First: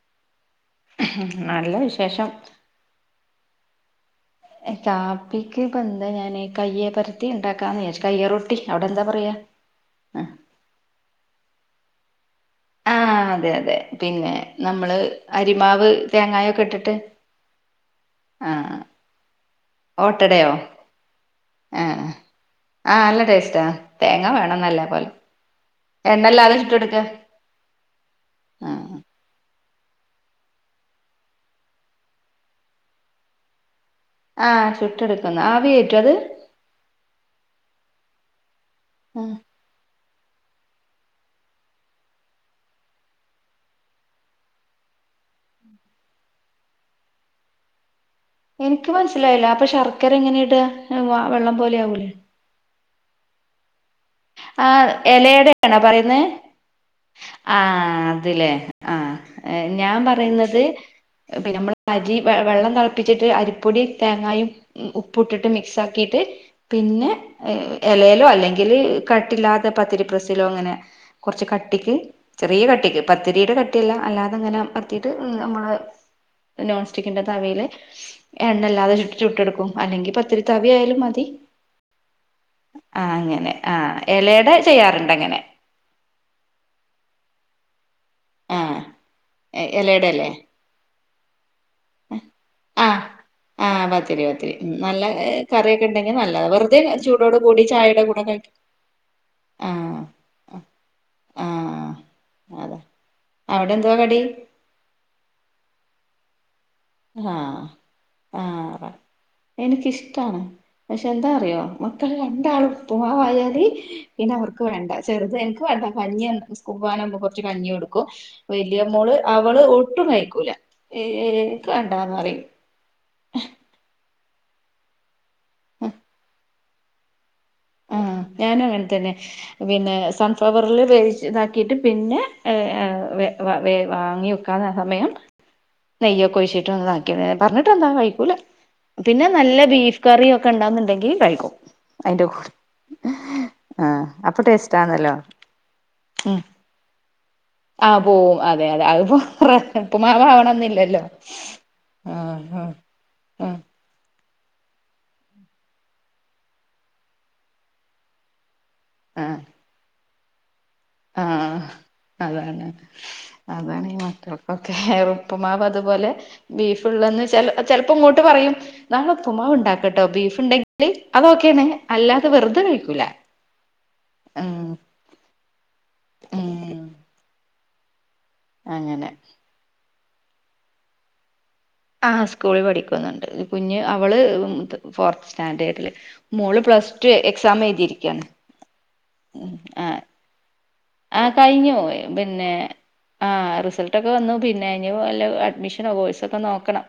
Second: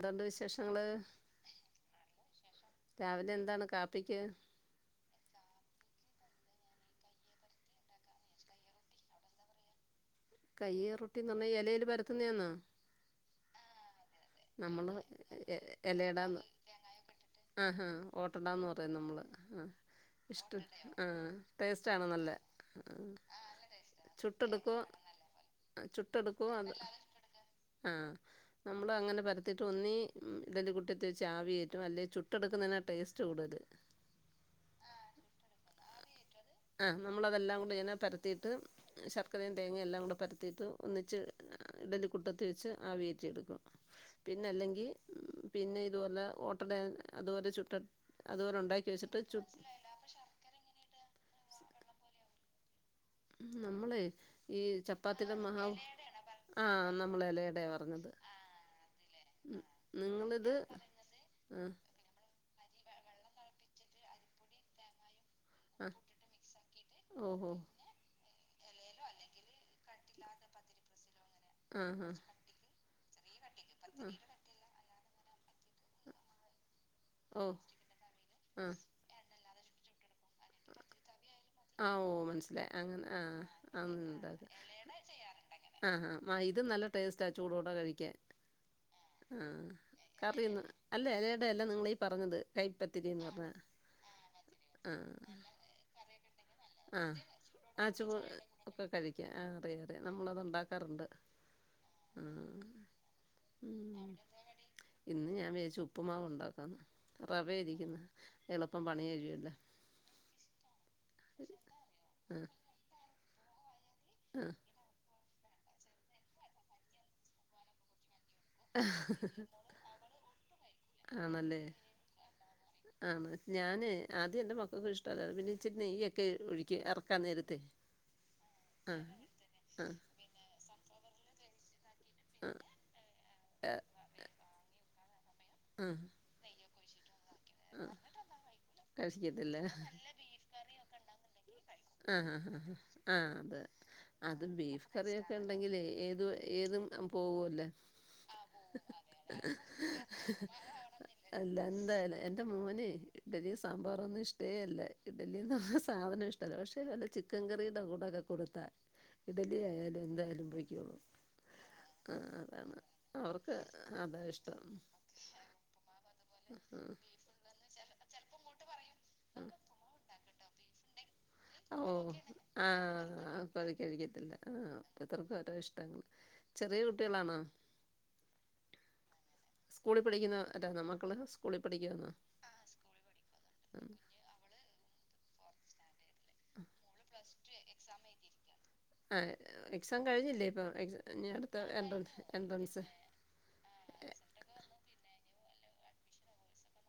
ന്തുണ്ട് വിശേഷങ്ങള്? ഉം നല്ല വിശേഷം രാവിലെ എന്താണ് കാപ്പിക്ക് കാപ്പിക്ക് ഇപ്പ എന്താ ഞാൻ കയ്യെ പരത്തി ഉണ്ടാക്കാന്ന് വിചാരിച്ചു. കയ്യേ റൊട്ടി. അവിടെ എന്താ പറയാ? ആഹ് കൈയേ റൊട്ടി ന്ന് പർഞ്ഞാ എലയില് പരത്തുന്നയാന്നോ? ആഹ് അതെ അതെ. പിന്നെ നമ്മള് അരിമാവ് ഇലയിടാന്ന് തേങ്ങായൊക്കെ ഇട്ടിട്ട് ആഹാ ഓട്ടെടാ ന്ന് ആഹ് പറയും നമ്മൾ ഹാ ഓട്ടടയോ ഇഷ്ട ആഹ് ആഹ് ടേസ്റ്റാണ് നല്ലെ ആഹ് നല്ല ടേസ്റ്റാ തേങ്ങ വേണം ചുട്ടെടുക്കോ നല്ല പോലെ ആഹ് ചുട്ടടുക്ക എണ്ണല്ലാതെ അത് ചുട്ടെടുക്ക ആഹ് നമ്മൾ ആഹ് അങ്ങനെ പരത്തിയിട്ട് ഒന്നി ഇഡലി കുട്ടത്തി വെച്ച് ആവി കേറ്റും അല്ലെ ചുട്ടെടുക്കുന്നതിനാ ടേസ്റ്റ് കൂടുതൽ ആഹ് ചുട്ടെടുക്കുന്നത്. ആവി കേറ്റോ അത്? ആഹ് നമ്മളതെല്ലാം കൂടി ഇങ്ങന പരത്തിയിട്ട് ആഹ് ശർക്കരയും തേങ്ങയും എല്ലാം കൂടെ പരത്തിയിട്ട് ഒന്നിച്ച് ഇഡലി കുട്ടത്തി വെച്ച് ആവി കേറ്റിയെടുക്കും പിന്ന അല്ലെങ്കി പിന്നെ ഇതുപോലെ ഓട്ടട അതുപോലെ ചുട്ട അതുപോലെ ഉണ്ടാക്കി എനിക്ക് വെച്ചിട്ട് ചു മനസ്സിലായില്ല അപ്പൊ ശർക്കര എങ്ങനെയിട വെള്ളം പോലെ ആകൂലേ ഉഹും നമ്മളെ ഈ ആഹ് ചപ്പാത്തിയുടെ എലയെട മാവ് ആണോ പറയുന്നെ? ആഹ് നമ്മൾ ഇലയടയാ ആഹ് പറഞ്ഞത് അത് ലേ ആഹ് ഉം. ഏഹ് ഞാൻ നിങ്ങളിത് പറയുന്നത് പിന്നെ ആഹ് നമ്മൾ അരി വ വെള്ളം തളപ്പിച്ചിട്ട് അരിപ്പൊടി തേങ്ങായും ഉ പ്പൂട്ടിട്ട് ആഹ് മിക്സാക്കിട്ട് പിന്നെ ഓഹോ എലേലോ അല്ലെങ്കിൽ കട്ടില്ലാത്ത പത്തിരി പ്രസിലോ അങ്ങനെ കുറച്ച് കട്ടിക്ക് ആഹ് ആഹ് ചെറിയ കട്ടിക്ക് പത്തിരിയുടെ കട്ടിയല്ല അല്ലാതെ ങ്ങനെ പ ത്തീട്ട് നമ്മള് നോൺ സ്റ്റിക്കിന്റെ ഓ തവേല് ആഹ് എണ്ണല്ലാതെ ചുട്ടിട്ട് ചുട്ടെടുക്കും. അല്ലെങ്കി പത്തിരി തവി ആയാലും മതി. ആഹ് ഓ മനസ്സിലായി ആഹ് അങ്ങനെ ആഹ് എലയട ഉണ്ടാക്കുക ചെയ്യാറ്ണ്ട് അങ്ങനെ ആഹ്. ആ ഇതും നല്ല ടേസ്റ്റാ ചൂടോടെ കഴിക്കാൻ ആഹ് ആഹ് ഇലയുടെ അല്ലേ കറിയുന്ന് അല്ല എലയടയല്ല നിങ്ങളീ പറഞ്ഞത് ആഹ് കൈപ്പത്തിരീന്ന് പറഞ്ഞ ആഹ് പത്തിരി പത്തിരി ഉം ആഹ് ഏ, നല്ല ഉണ്ടെങ്കിൽ കറിയൊക്കെ നല്ലതാ വെറുതെ ഉണ്ടെങ്കി ആഹ് ചൂടോട് കൂടി ആഹ് ചായയുടെ ചൂ കൂടെ കഴി ഒക്കെ കഴിക്ക്യാം. ആഹ് അറിയറിയാ. നമ്മളത്ണ്ടാ ക്കാറുണ്ട്. ആഹ് ആഹ് അതെ അവിടെ എന്തുവാ ഉം കടി? ഇന്ന് ഞാൻ വിചാരിച്ചു ഉപ്പുമാവ് ഉണ്ടാക്കാംന്ന്. റവ ആഹ് ഇരിക്കുന്ന്. എളുപ്പം ആഹ് പണി കഴിയല്ലോ എനിക്കിഷ്ടാണ് പക്ഷെ എന്താ അറിയോ മക്കൾ ആഹ് രണ്ടാളും ഉപ്പുമാവ് ആയാല് പിന്നെ ആഹ് അവർക്ക് വേണ്ട. ചെറുത് എനിക്ക് വേണ്ട കഞ്ഞിയാണ്. സ്കൂൾ പോകാനാവുമ്പോ കുറച്ച് കഞ്ഞി കൊടുക്കും. വലിയ മോൾ അവൾ ഒട്ടും കഴിക്കൂല എ എ ആണല്ലേ എഎനിക്ക് വേണ്ടാന്ന് പറിം. ആണ് ഞാൻ ആദ്യം എന്റെ മക്കൾക്ക് ഇഷ്ടമല്ലായിരുന്നു പിന്നെ ഇച്ചിരി നെയ്യ് ഒക്കെ ഒഴിക്കും. എറക്കാൻ നേരത്തെ. ആഹ്. ഞാനും ആഹ് അങ്ങൻതന്ന്യാ. പിന്നെ ആഹ് സൺഫ്ലവറിൽ വേവിച്ച് ഇതാക്കിട്ട് പിന്നെ ആഹ് ഏഹ് ഏഹ് വേ വാ വേ വാങ്ങി വ്ക്കാന്ന സമയം ആഹ് നെയ്യൊക്കൊഴിച്ചിട്ട് ഒന്ന് ഇതാക്കി ന്ന് പറഞ്ഞിട്ട് എന്താ ആഹ് കഴിക്കൂല്ല പിന്നെ കഴിക്കത്തില്ല നല്ല ബീഫ് കറിയും ഒക്കെണ്ടാവുംന്നുണ്ടെങ്കി കഴിക്കും. അതിന്റെ ആഹ് കൂടെ ഹ ഹാ ആഹ് അതെ. ആഹ് അപ്പൊ അത് ബീഫ് ടേസ്റ്റാണല്ലോ കറിയൊക്കെ ഉണ്ടെങ്കിലേ ഏത് ഉം ഏതും പോകുവല്ല. ആഹ് പോവും അതെ അതെ. അത് ഇപ്പോ ഉപ്പമാവാവണംന്നില്ലല്ലോ ആഹ് ഹാ ഇഡലീം സാമ്പാറു ഒന്നും ഇഷ്ടേ അല്ല ഇഡ്ലിന്ന് ആ സാധനം ഇഷ് ടല്ല. പക്ഷേ നല്ല ചിക്കൻ കറിയുടെ കൂടെ ഒക്കെ കൊടുത്താ ആഹ് ഇഡലി ആയാലും എന്തായാലും പൊയ്ക്കോളും. ആഹ് അതാണ്. അവർക്ക് അതാണ് ഈ അതാ ഇഷ്ടം മക്കൾക്കൊക്കെ റുപ്പ്മാവ് അതുപോലെ ബീഫ് ഉള്ളന്ന് ചെല ചെലപ്പം ഇങ്ങോട്ട് പറയും നാളെ ഉപ്പുമാവ് ഉണ്ടാക്കട്ടോ ബീഫ് ഉണ്ടെ [inaudible] ഓഹ് കഴിക്കൂല ആഹ് അപ്പത് കഴിക്കത്തില്ല ഉം ആഹ് [inaudible] ഇഷ്ടങ്ങൾ ചെറിയ ഉം കുട്ടികളാണോ അങ്ങനെ സ്കൂളിൽ പഠിക്കുന്ന ഇതാണ് മക്കള് സ്‌കൂളിൽ പഠിക്ക ആഹ് സ്കൂളിൽ പഠിക്കുന്നുണ്ട് കുഞ്ഞ് അവൾ ഫോർത്ത് സ്റ്റാൻഡേർഡിൽ മോൾ പ്ലസ്ടു എക്സാം എഴുതിയിരിക്കയാണ് ആ ഉം എക്സാം ആഹ് കഴിഞ്ഞില്ലേ ഇപ്പോൾ എക്സ് ഞാൻ അടുത്ത എൻ എൻട്രൻസ് ആഹ് റിസൾട്ടൊക്കെ വന്നു പിന്നെ ഇനി വല്ല അഡ്മിഷനോ കോഴസൊക്കെ നോക്കണം.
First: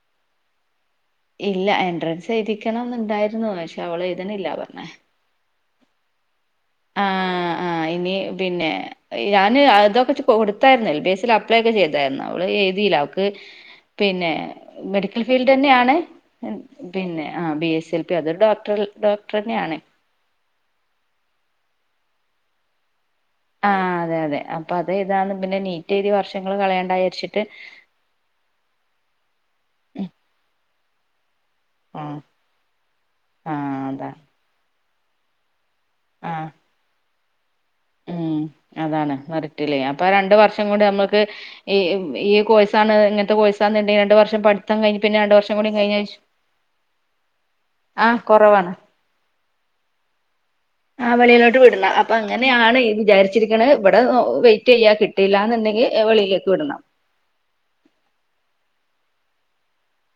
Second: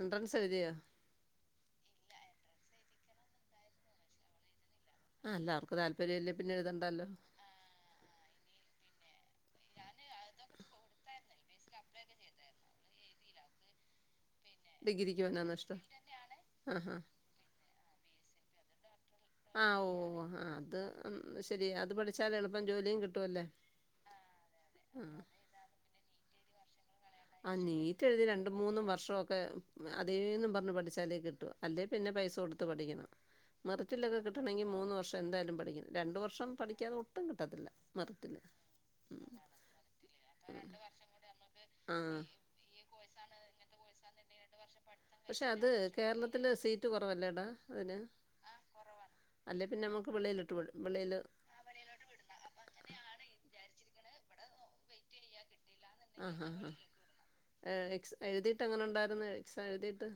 എൻട്രൻസ് എഴുതിയോ ഇല്ല എൻട്രൻസ് എഴുതിക്കണം ഉണ്ടായിരുന്നു പക്ഷെ അവൾ എഴുതണില്ലാ പറഞ്ഞേ ആഹ് അല്ല അവർക്ക് താല്പര്യം ഇല്ലേ പിന്നെ എഴുതണ്ടല്ലോ ആഹ് ആഹ് ഇനി പിന്നെ ഞാൻ അതൊക്കെ കൊടുത്തായിരുന്നു എൽബിഎസ്ൽ അപ്ലൈ ഒക്കെ ചെയ്തായിരുന്നു അവൾ എഴുതിയില്ല അവൾക്ക് പിന്നെ ഡിഗ്രിക്ക് മെഡിക്കൽ ഫീൽഡ് പോകാനാണോ ഇഷ്ടം തന്നെയാണ് ആ ഹാ പിന്നെ ആഹ് ബിഎസ്എൽ തേ അത് അതൊരു ഡോക്ടർ ഡോക്‌ട ആഹ് ഓ ഓ ആഹ് അത് ശരി അത് പഠിച്ചാൽ എളുപ്പം ജോലിയും കിട്ടുമല്ലേ ആഹ് അതെ അതെ അപ്പ അത് ആ എഴുതാനും പിന്നെ നീറ്റ് എഴുതി വർഷങ്ങൾ കളയേണ്ട വിചാരിച്ച് ആഹ് നീറ്റ് എഴുതി രണ്ട് മൂന്നും വർഷമൊക്കെ അതേന്നും പറഞ്ഞു പഠിച്ചാലേ കിട്ടൂ. അല്ലെ പിന്നെ ആഹ് പൈസ കൊടുത്ത് പഠിക്കണം ആഹ് അതാ മെറിറ്റിലൊക്കെ കിട്ടണമെങ്കിൽ മൂന്ന് വർഷം എന്തായാലും പഠിക്കണം രണ്ടു ആഹ് വർഷം പഠിക്കാതെ ഒട്ടും കിട്ടത്തില്ല മെറിറ്റിൽ ഉം അതാണ് മെറിറ്റില്ലേ അപ്പൊ രണ്ടു വർഷം കൂടി നമ്മൾക്ക് ആഹ് ഈ കോഴ്‌സാണ് ഈ കോഴ്സാന്നുണ്ടെങ്കിൽ കോഴ്‌സാണ് രണ്ട് വർഷം പഠിത്തം കഴിഞ്ഞ് പിന്നെ രണ്ട് പഠിത്തം വർഷം [inaudible] അത് കൂടി കഴിഞ്ഞ കേരളത്തിൽ കുറവല്ലേടാ അതിന് ആഹ് കുറവാണ് അല്ലെ പിന്നെ നമുക്ക് വെളിയിലിട്ട് വി ആഹ് വെളിയിലോട്ട് വിടണം അപ്പൊ അങ്ങനെയാണ് വിചാരിച്ചിരിക്കണ ഇവിടെ വെയിറ്റ് ചെയ്യാ കിട്ടും കിട്ടില്ലാന്നുണ്ടെങ്കിൽ വെളിയിലേക്ക് വിടണം. ഏഹ് ഏസ് എഴുതിയിട്ട് എങ്ങനെ ഉണ്ടായിരുന്നു എക്സാം എഴുതിയിട്ട്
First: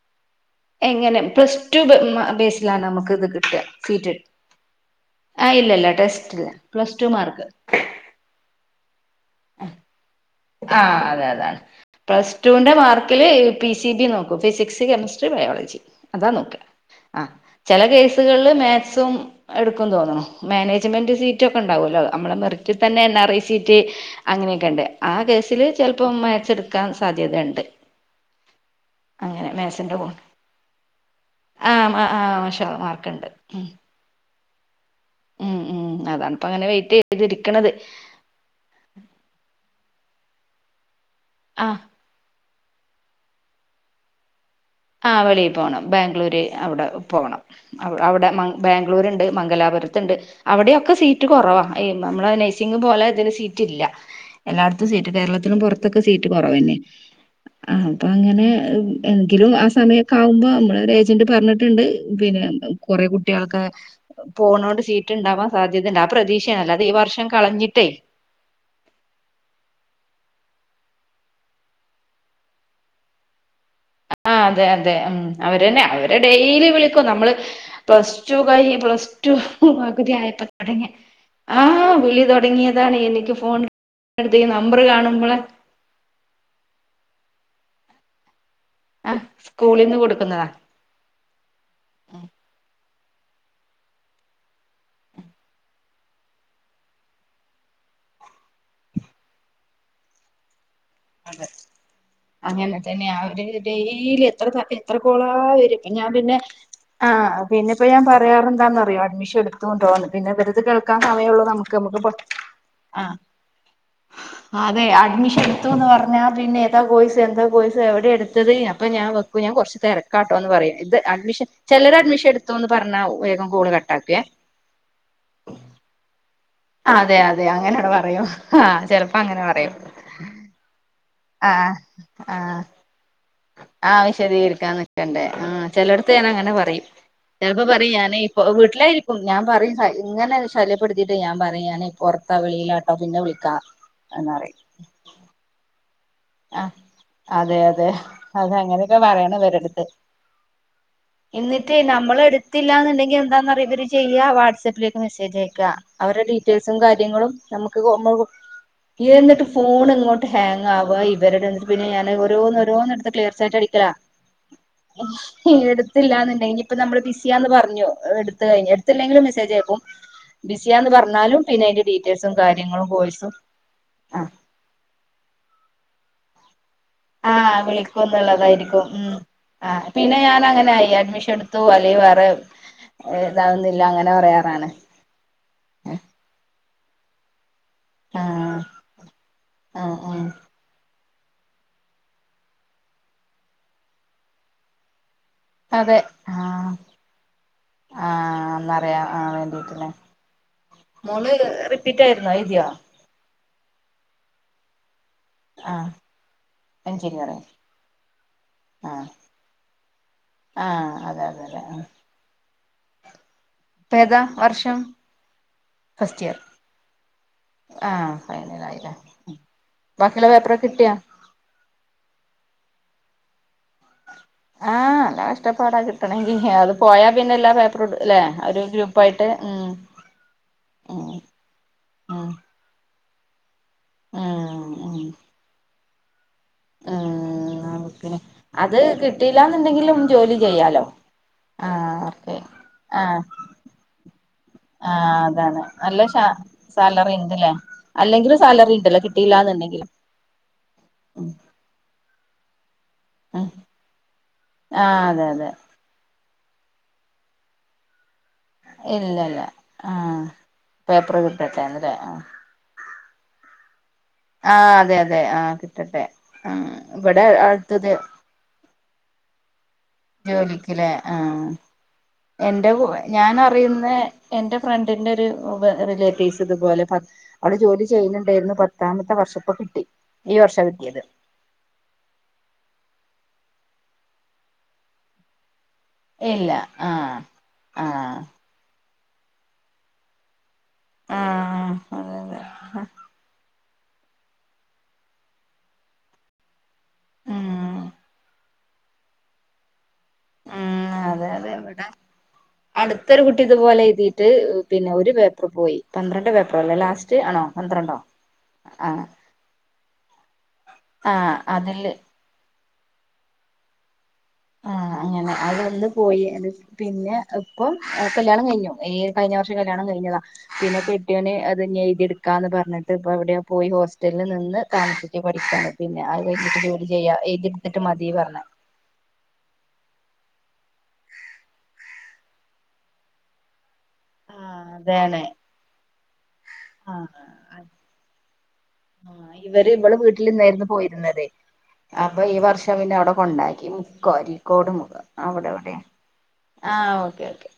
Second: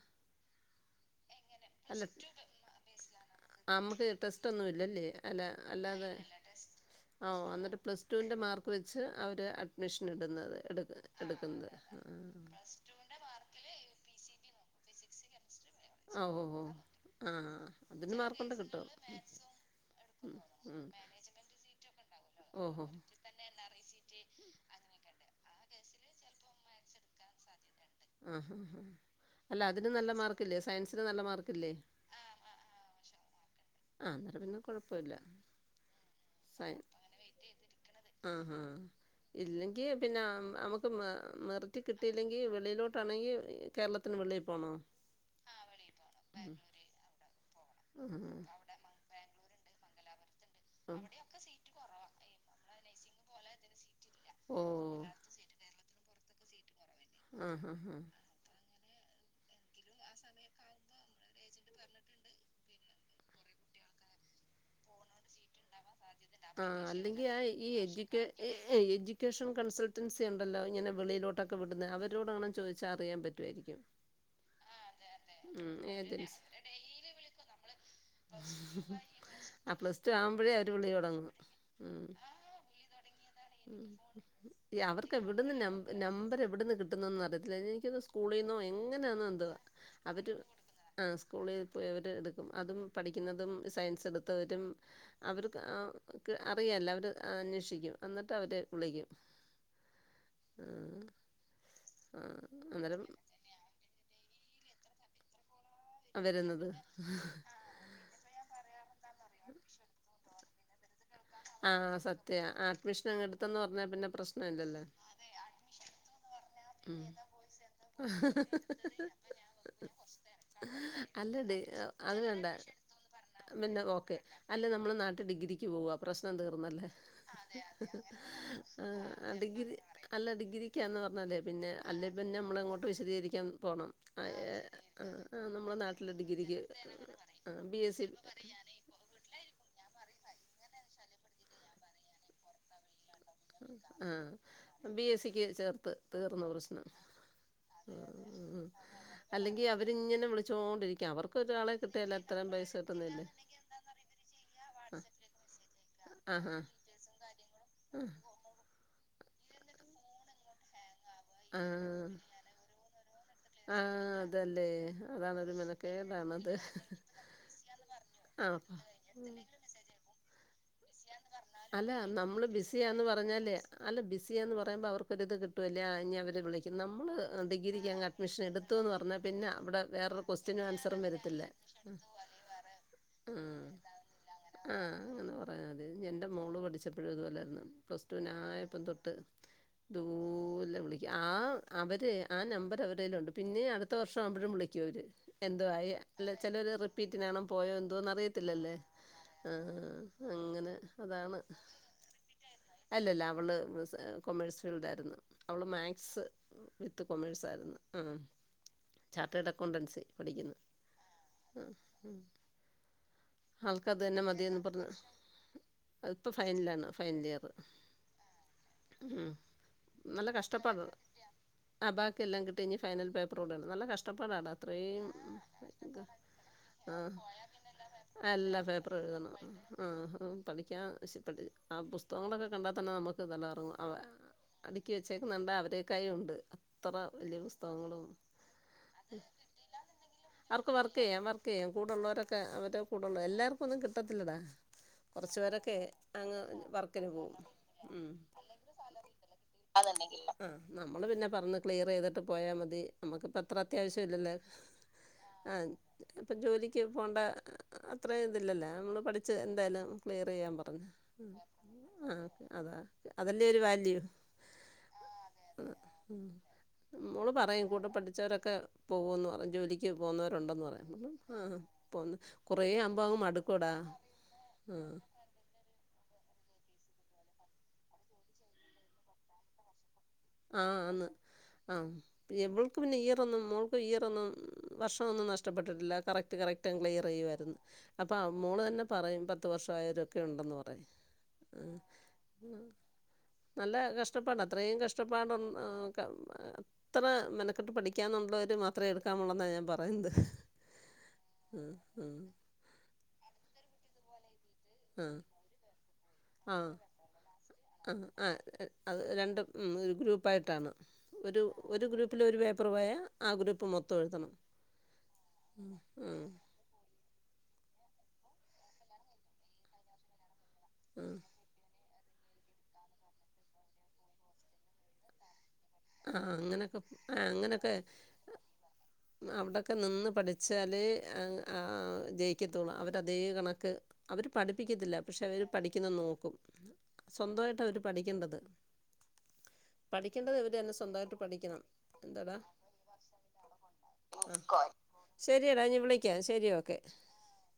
എങ്ങനെ പ്ലസ്ടു ബേസിലാണ് നമുക്ക് ഇത് കിട്ടുക ആഹ് നമുക്ക് സീറ്റ് ടെസ്റ്റ് ഒന്നുമില്ലല്ലേ അല്ല ആ ഇല്ലല്ല അല്ലാതെ ടെസ്റ്റില്ല പ്ലസ് ടു മാർക്ക് ഓഹ് എന്നിട്ട് പ്ലസ് പ്ലസ്ടുൻ്റെ മാർക്ക് വെച്ച് അവർ അഡ്മിഷൻ ഇടുന്നത് ആ ഇടുന്നത് എടുക്കുന്നത്. [inaudible] പിസി ജി നോക്കും ഫിസിക്സ് കെമിസ്ട്രി ബയോളജി ആഹ് ഓഹ് ഓഹ് ആഹ് ചെല കേസുകളിൽ മാക്സും എടുക്കും തോന്നണു മാനേജ്മെന്റ് സീറ്റ് ഉണ്ടാവല്ലോ നമ്മുടെ മെറിറ്റിൽ ഓഹോ തന്നെ എൻആർഐ സീറ്റ് അങ്ങനൊക്കെ ആ കേസില് ചെലപ്പോം മാക്ച്ചെടുക്കാൻ സാധ്യതണ്ട് ആ ഹാ ഹാ അല്ല അതിന് നല്ല മോൾ മാർക്ക് ല്ലേ സയൻസിന് നല്ല മാർക്കല്ലേ ആഹ് ആഹ് മാഷാ അള്ളാ മാർക്ക്ണ്ട് ആഹ് അന്നേരം പിന്നെ കുഴപ്പില്ല ഉം ഉം അതാണ്പ്പ അങ്ങനെ സൈ വെയിറ്റ് ചെയ്തിരിക്കണത് ആ ഹാ ഇല്ലെങ്കിൽ പിന്നെ നമുക്ക് ആഹ് മെറിറ്റി കിട്ട കിട്ടില്ലങ്കിൽ വെളിയിലോട്ട്ണെങ്കിൽ കേരളത്തിന് വെളിയിൽ പോണോ ആഹ് വെളിയിൽ ആഹാ പോണം ബാംഗ്ലൂര് അവിടെ പോണം അവിടെ ബാംഗ്ലൂരുണ്ട് മംഗലാപുരത്തുണ്ട് അവിടൊക്കെ സീറ്റ് കുറവാ നമ്മള പോലെ ഇതിന് സീറ്റ് ഇല്ല എല്ലായിടത്തും സീറ്റ് കേരളത്തിനും പുറ സീറ്റ് കുറവന്നെ ആഹ് ആഹ് ആഹ് അപ്പൊ അങ്ങനെ എങ്കിലും സമയൊക്കെ ആകുമ്പോ നമ്മള ഏജന്റ് പറഞ്ഞിട്ടുണ്ട് പിന്നെ കുറെേ കുട്ട്യാക്കെ പോണോണ്ട് സീറ്റ്ണ്ടാവാ സാധ്യതണ്ട് ആ പ്രതീക്ഷയണ് അല്ലാതെ ആ ഈ വർഷം അല്ലെങ്കിൽ ആ ഈ കളഞ്ഞിട്ടേ എഡ്യൂക്കേ എഡ്യൂക്കേഷൻ കൺസൾട്ടൻസി ഉണ്ടല്ലോ ഇങ്ങനെ വെളിയി ലോട്ടൊക്കെ വിടുന്ന അവരോട് അണേ ചോദിച്ചാൽ അറിയാൻ പറ്റുമായിരിക്കും [unintelligible] ആഹ് അതെ അതെ ഉം ഉം അവര്ന്നെ അവരെ ഏജൻസ് ഡെയിലി വിളിക്കും നമ്മള് പ്ലസ് ടു കൈ പ്ലസ് ടു ആ പ്ലസ് ടു ആവുമ്പോഴേ അവര് തുടങ്ങ വിളി തുടങ്ങും ആഹ് ഉം വിളി തുടങ്ങിയതാണ് എനിക്ക് ഫോൺ ഈ നമ്പർ അവർക്ക് കാണുമ്പോളെ എവിടുന്ന് നം നമ്പർ എവിടന്ന് കിട്ടുന്നതന്ന് അറിയത്തില്ല എനിക്കോന്ന് സ് സ്കൂളിൽ നിന്നോ ആഹ് എങ്ങനെയാണ് എന്തുവാ സ്കൂളിൽന്ന് അവര് കൊടുക്കുന്നതാ ആഹ് സ്കൂളിൽ പോയി അവര് എടുക്കും അതും പഠിക്കുന്നതും സയൻസ് എടുത്തവരും അവർക്ക് അറിയല്ല അവര് അന്വേഷിക്കും എന്നിട്ട് അവര് വിളിക്കും ആഹ് അതെ ആഹ് അങ്ങനെ അന്നേരം തന്നെ അവര് ഡെയിലി എത്ര എത്ര കോള വരാ ഞാൻ പിന്നെ വരുന്നത് ആഹ് പിന്നെ ഇപ്പോ ഞാൻ പറയാറ എന്താന്ന്റിയോ അഡ്മഷൻ എടുത്തുണ്ടോന്ന് പിന്നെ ഇവരത് [unintelligible] നമുക്ക് ആഹ് നമു സത്യ അഡ്മിഷൻ ആഹ് അങ്ങ് എടുത്തെന്ന് പറഞ്ഞാ പിന്നെ പ്രശ്നം ഇല്ലല്ലോ അതെ അഡ്മിഷൻ ന്ന് പറഞ്ഞാൽ പിന്നെ എന്താ ഉം കോയ്സ് എന്താ കോയ്സ് എവിടെ എടുത്തത് അപ്പം ഞാൻ വെക്കും ഞാൻ കുറച്ച് തിരക്കാട്ടോ എന്ന് പറയും ഇത് അഡ്മിഷൻ അല്ലടി ചിലർ അത് അഡ്മിഷൻ വേണ്ട എടുത്തുന്ന് പറഞ്ഞ വേഗം കോൾ പിന്നെ ഓക്കെ കട്ടാക്കും അല്ല നമ്മൾ നാട്ട് ഡിഗ്രക്ക് പോക പ്രശ്നം എഹ് തീർന്നല്ലേ അതെ അതെ അങ്ങനെയട് പറയും ആഹ് ചെലപ്പോ അങ്ങനെ പറയും ഡിഗ്രി അല്ല ഡിഗ്രിക്കാണന്ന് പറഞ്ഞാൽ പിന്നെ ആഹ് അല്ലേപ്പിന്നെ ആഹ് നമ്മളങ്ങോട്ട് വിശദീകരിക്കും പോണം ആഹ് വിശദീകരിക്കാൻ നിക്കണ്ടേ ആഹ് നമ്മളെ നാട്ടില ചിലടത്ത് ഞാൻ അങ്ങനെ ഡിഗ്രിക്ക് പറയും ആഹ് ചിലപ്പോ ബി പറയും എസ് സി ഞാന് ഇപ്പൊ വീട്ടിലായിരിക്കും ഞാൻ പറയും ഇങ്ങനെ ശല്യപ്പെടുത്തിയിട്ട് ഞാൻ പറയും ഞാന് പുറത്ത വെളിയില അപ്പ പിന്നെ വിളിക്കാം ആ എന്ന്റയും ബി എസ് സിക്ക് ചേർത്ത് തീർന്ന് ആഹ് പ്രശ്നം അതെ അതെ അത് ഉം അങ്ങനെയൊക്കെ പറയണം അല്ലെങ്കി അവരിങ്ങനെ വിളിച്ചോണ്ടിരിക്കും അവർക്ക് ഒരാളെ എന്നിട്ടേ നമ്മൾ കിട്ടിയാലേ അത്രയും പൈസ എടുത്തില്ലന്നുണ്ടെങ്കിൽ കിട്ടുന്നില്ലേ എന്താന്ന് അറിയോ ഇവര് ചെയ്യ വാട്സപ്ആപ്പിലേക്ക് ആ മെസ്സേജ് അയക്ക അവരുടെ ആഹാ ഡീറ്റെൽസും കാര്യം കാര്യങ്ങളും നമ്മക്ക് നമ്മെ എന്നിട്ട് ഫോൺ ഇങ്ങോട്ട് ഹാങ്ങ് ആവാം ന്നിട്ട് പിന്നെ ആഹ് ഞാന് ഓരോന്നോരോന്ന് എടുത്ത് ക്ലിയർ ചാറ്റ് അടിക്ക ആഹ് അതല്ലേ അതാണൊരു എടുത്തില്ലന്നണ്ട മെനക്കേടാണത് ഇനിപ്പ നമ്മള് ബിസിയാന്ന് പറഞ്ഞു ആഹ് അടുത്ത്ല്ലെങ്കിലും മെസേജ് അയക്കും ബിസിയാന്ന് പറഞ്ഞാലും പിന്നെ അതിന്റെ അല്ല ഡീറ്റെയിൽസും നമ്മള് കാര്യങ്ങളും ബിസിയാന്ന് വോയിസും പറഞ്ഞാലേ അല്ല ആ ബിസിയാന്ന് പറയുമ്പോ അവർക്കൊരിത് കിട്ടും ഇനി അവര് വിളിക്ക നമ്മള് ആ ഡിഗ്രിക്ക് വിളിക്കും അങ്ങ് അഡ്മിഷൻ എന്നുള്ളതായിരിക്കും എടുത്തുന്ന് ഉം പറഞ്ഞാൽ പിന്നെ അവിടെ വേറൊരു ക്വസ്റ്റിനും ആൻസറും വരത്തില്ല പോല വേറെ ഉം ഇതകുന്നില്ല അങ്ങനെ പറയാറാണ് ആഹ് അങ്ങനെ പറയാതെ ആ എന്റെ മോള് പഠിച്ചപ്പളും ഇതുപോലായിനു പ്ലസ് ആഹ് ടുലായപ്പം തൊട്ട് ആഹ് ആഹ് ദൂല വിളിക്ക ആഹ് അവര് ആഹ് നമ്പർ അവരേലുണ്ട് പിന്നെ അടുത്ത വർഷം ആവുമ്പഴും വിളിക്കോവര് എന്തോ ആയ് അതെ അല്ല ചിലർ ആഹ് റിപ്പീറ്റിനാണ പോയോ എന്തോന്ന് ആഹ് അറിയത്തില്ലല്ലോ ഒന്നറിയാൻ ആഹ് വേണ്ടിട്ടല്ലേ ആഹ് അങ്ങനെ മോള് അതാണ് റിപ്പീറ്റ് ആയിരുന്നോ എഴുതിയോ അല്ലല്ല അവള് കൊമേഴ്സ് ഫീൽഡ് ആയിരുന്നു അവള് ആഹ് മാത്‌സ് വിത്ത് കൊമേഴ്സ് എഞ്ചിനീയറിംഗ് ആയിരുന്നു ആഹ് ആഹ് ചാർട്ടേഡ് അക്കൗണ്ടൻസി പഠിക്കുന്നു ആഹ് അതെ അതെ അതെ ആഹ് ആഹ് ഇപ്പ ആൾക്കതെന്നെ ഏതാ മതീന്ന് വർഷം പർഞ്ഞു. ഫസ്റ്റ് ഇപ്പൊ ഇയർ ഫൈനലാണ് ഫൈനൽ ഇയർ ആഹ് ഫൈനലായില്ലേ ഉം ബാക്കിയുള്ള നല്ല പേപ്പറൊക്കെ കഷ്ടപ്പാട കിട്ടിയാ ആഹ് ബാക്കി എല്ലാം കിട്ടി ഇനി ഫൈനൽ പേപ്പറോടെണ്ട് നല്ല കഷ്ട ഷ്ടപ്പാടാണ് ആഹ് അത്രേയും നല്ല കഷ്ടപ്പാടാ കിട്ടണെങ്കി അത് പോയാ ആഹ് പിന്നെ എല്ലാ പേപ്പറും ല്ലേ അല്ല ഒരു പേപ്പ ഗ്രൂപ്പായിട്ട് ഉം [unintelligible] പഠിക്കാൻ ഉം പഠി ആഹ് ഉം പുസ്തകങ്ങളൊക്കെ കണ്ടാൽ തന്നെ നമുക്ക് തല കറുങ്ങ്യാ അവ ഉം അടുക്കി വെച്ചേക്കണണ്ട അവരേക്കായും ഉണ്ട് ത്രെ ഉം വല്യ ഉം പുസ്തകങ്ങളും പിന്നെ അത് കിട്ടിയില്ലാന്നുണ്ടെങ്കിലും ജോലി അവർക്ക് ചെയ്യാലോ വർക്ക് ചെയ്യ ക്കെ ആഹ് ഓക്കെ കൂടള്ളോരൊക്കെ അവരെ കൂടെള്ള ആഹ് എല്ലാർക്കൊന്നും കിട്ടത്തില്ലടാ, ആഹ് കുറച്ച് അതാണ്, പേരൊക്കെ നല്ല അങ്ങ് വർക്കിന് പോകും സാലറിണ്ട്ലേ ഉം അല്ലെങ്കിലും സാലറിണ്ട്ലേ കി കിട്ടീല്ലാന്നുണ്ടെങ്കിലും, ആഹ്, നമ്മൾ പിന്നെ പറഞ്ഞ് ക്ലിയർ ചെയ്തിട്ട് പോയാൽ മതി, നമ്മക്കിപ്പോം ഉം അത്ര അത്യാവശ്യം ഇല്ലല്ലേ ആഹ് അതെ അതെ ആഹ ഇപ്പം ജോലിക്ക് പോകേണ്ട അത്രയും ഇതില്ലല്ലോ നമ്മൾ പഠിച്ച് ഇല്ലല്ല എന്തായാലും ആഹ് ക്ലിയർ ചെയ്യാൻ പറഞ്ഞു പേപ്പർ കിട്ടട്ടെന്നല്ലേ ആഹ് ഓക്കെ, അതാ അതെല്ലേ ഒരു വാല്യു, ആഹ് അതെ അതെ ആഹ് കിട്ടട്ടെ ആഹ് ഇവിടെ മോള് പറയും കൂടെ അടുത്തത് പഠിച്ചവരൊക്ക, പോവൂന്ന് പറയും ജോലി ക്ക് പോകുന്നവരുണ്ടെന്ന് പറയും, ആഹ്, പോന്ന് കുറേ എന്റെ ആമ്പോ ഞാൻ മടുക്കുംടാ, അറിയുന്ന എന്റെ ഫ്രണ്ടിന്റെ ഒരു, റിലേറ്റീവ്സ് ഇതുപോലെ അവിടെ ജോലി ചെയ്യുന്നുണ്ടായിരുന്നു പത്താമത്തെ വർഷപ്പ കിട്ടി. ഈ വർഷ ആഹ് കിട്ടിയത് ആന്ന്, ആഹ്, വെൾക്ക് പിന്നെ ഇയറൊന്നും മോൾക്ക് ഇയറൊന്നും വർഷമൊന്നും നഷ്ടപ്പെട്ടിട്ടില്ല, കറക്റ്റ് ഇല്ല കറക്റ്റ് ക്ലിയർ ആഹ് ചെയ്യായിരുന്നു അപ്പോൾ ആഹ് ആഹ മോള് തന്നെ പറയും പത്ത് വർഷംമായവരൊക്കെ ഉണ്ടെന്ന് പറ ആഹ് അതെ അതെ നല്ല കഷ്ടപ്പാടാ ത്രേയ് കഷ് കഷ്ടപ്പാടൊന്ന് [unintelligible] ആഹ്, ത്ര ഉം മെനക്കെട്ട് പഠിക്കന്നുള്ളവര് മാത്രമേ എടുക്കാമുള്ളൂന്നാണ് ഞാൻ പറയുന്നത്, ഉം അതെ, അതെ, ഉം, വിടെ ഉം, അടുത്തൊരു കുട്ടി ഇത്പോലെ എഴുതിട്ട് പിന്നെ ഒരു പേ ആ ന്ന് പോയി പന്ത്രണ്ട് പേപ്പർ അല്ലേ ലാസ്റ്റ്, ആണോ? പന്ത്രണ്ടോ ആഹ് ആഹ് അത് ആഹ് രണ്ട് ഗ്രൂപ്പായിട്ടാണ് ആഹ് ഒരു അതില് ഗ്രൂപ്പ്, പ്പില ഒരു പേപ്പർ പോയാ ആ ഗ്രൂപ്പ് മൊത്തം എഴുതണം, ആഹ്, അങ്ങനെ അതൊന്ന് ആ പോയി, പിന്നെ ഇപ്പം കല്യാണം കഴിഞ്ഞു, ഈ കഴിഞ്ഞ വർഷം കല്യാണം കഴിഞ്ഞതാ പിന്നെ ആ കെട്യോന്, അതെന്നെ എഴുതി എടുക്കാന്ന് പറഞ്ഞിട്ട് ഇപ്പ എവിടെയ പോയി ഹോസ്റ്റലിൽ നിന്ന് താമസച്ച് പഠിക്കാണ്, പിന്നെ ആ അത് കയ്ഞ്ഞിട്ട് അങ്ങനെയൊക്കെ ജോലി ചെയ്യാ എഴ്തി എടുത്തിട്ട് മതി പർഞ്ഞ്, അവിടൊക്കെ നിന്ന് പഠിച്ചാല് ജയി ക്കത്തുള്ളൂ അവരതേ കണക്ക് അവർ ആഹ് പഠിപ്പിക്കത്തില്ല പക്ഷെ അതാണ് അവർ പഠിക്കുന്നെന്ന് നോക്കും, ആഹ് സ്വന്തമായിട്ട അവര് പഠിക്കേണ്ടത് പഠിക്കേണ്ടത് അവ പോയ്രുന്നത്, അപ്പൊ ഈ വർഷം പിന്നെ അവിടെ കൊണ്ടാക്കി മുക്കോ അരിക്കോട് മുഖം, അവിടെ ശെരിയടാ എവിടെ ഞാൻ വിളിക്കാം, ശെരി, ഓക്കെ, ആ ഓക്കെ ഓക്കെ,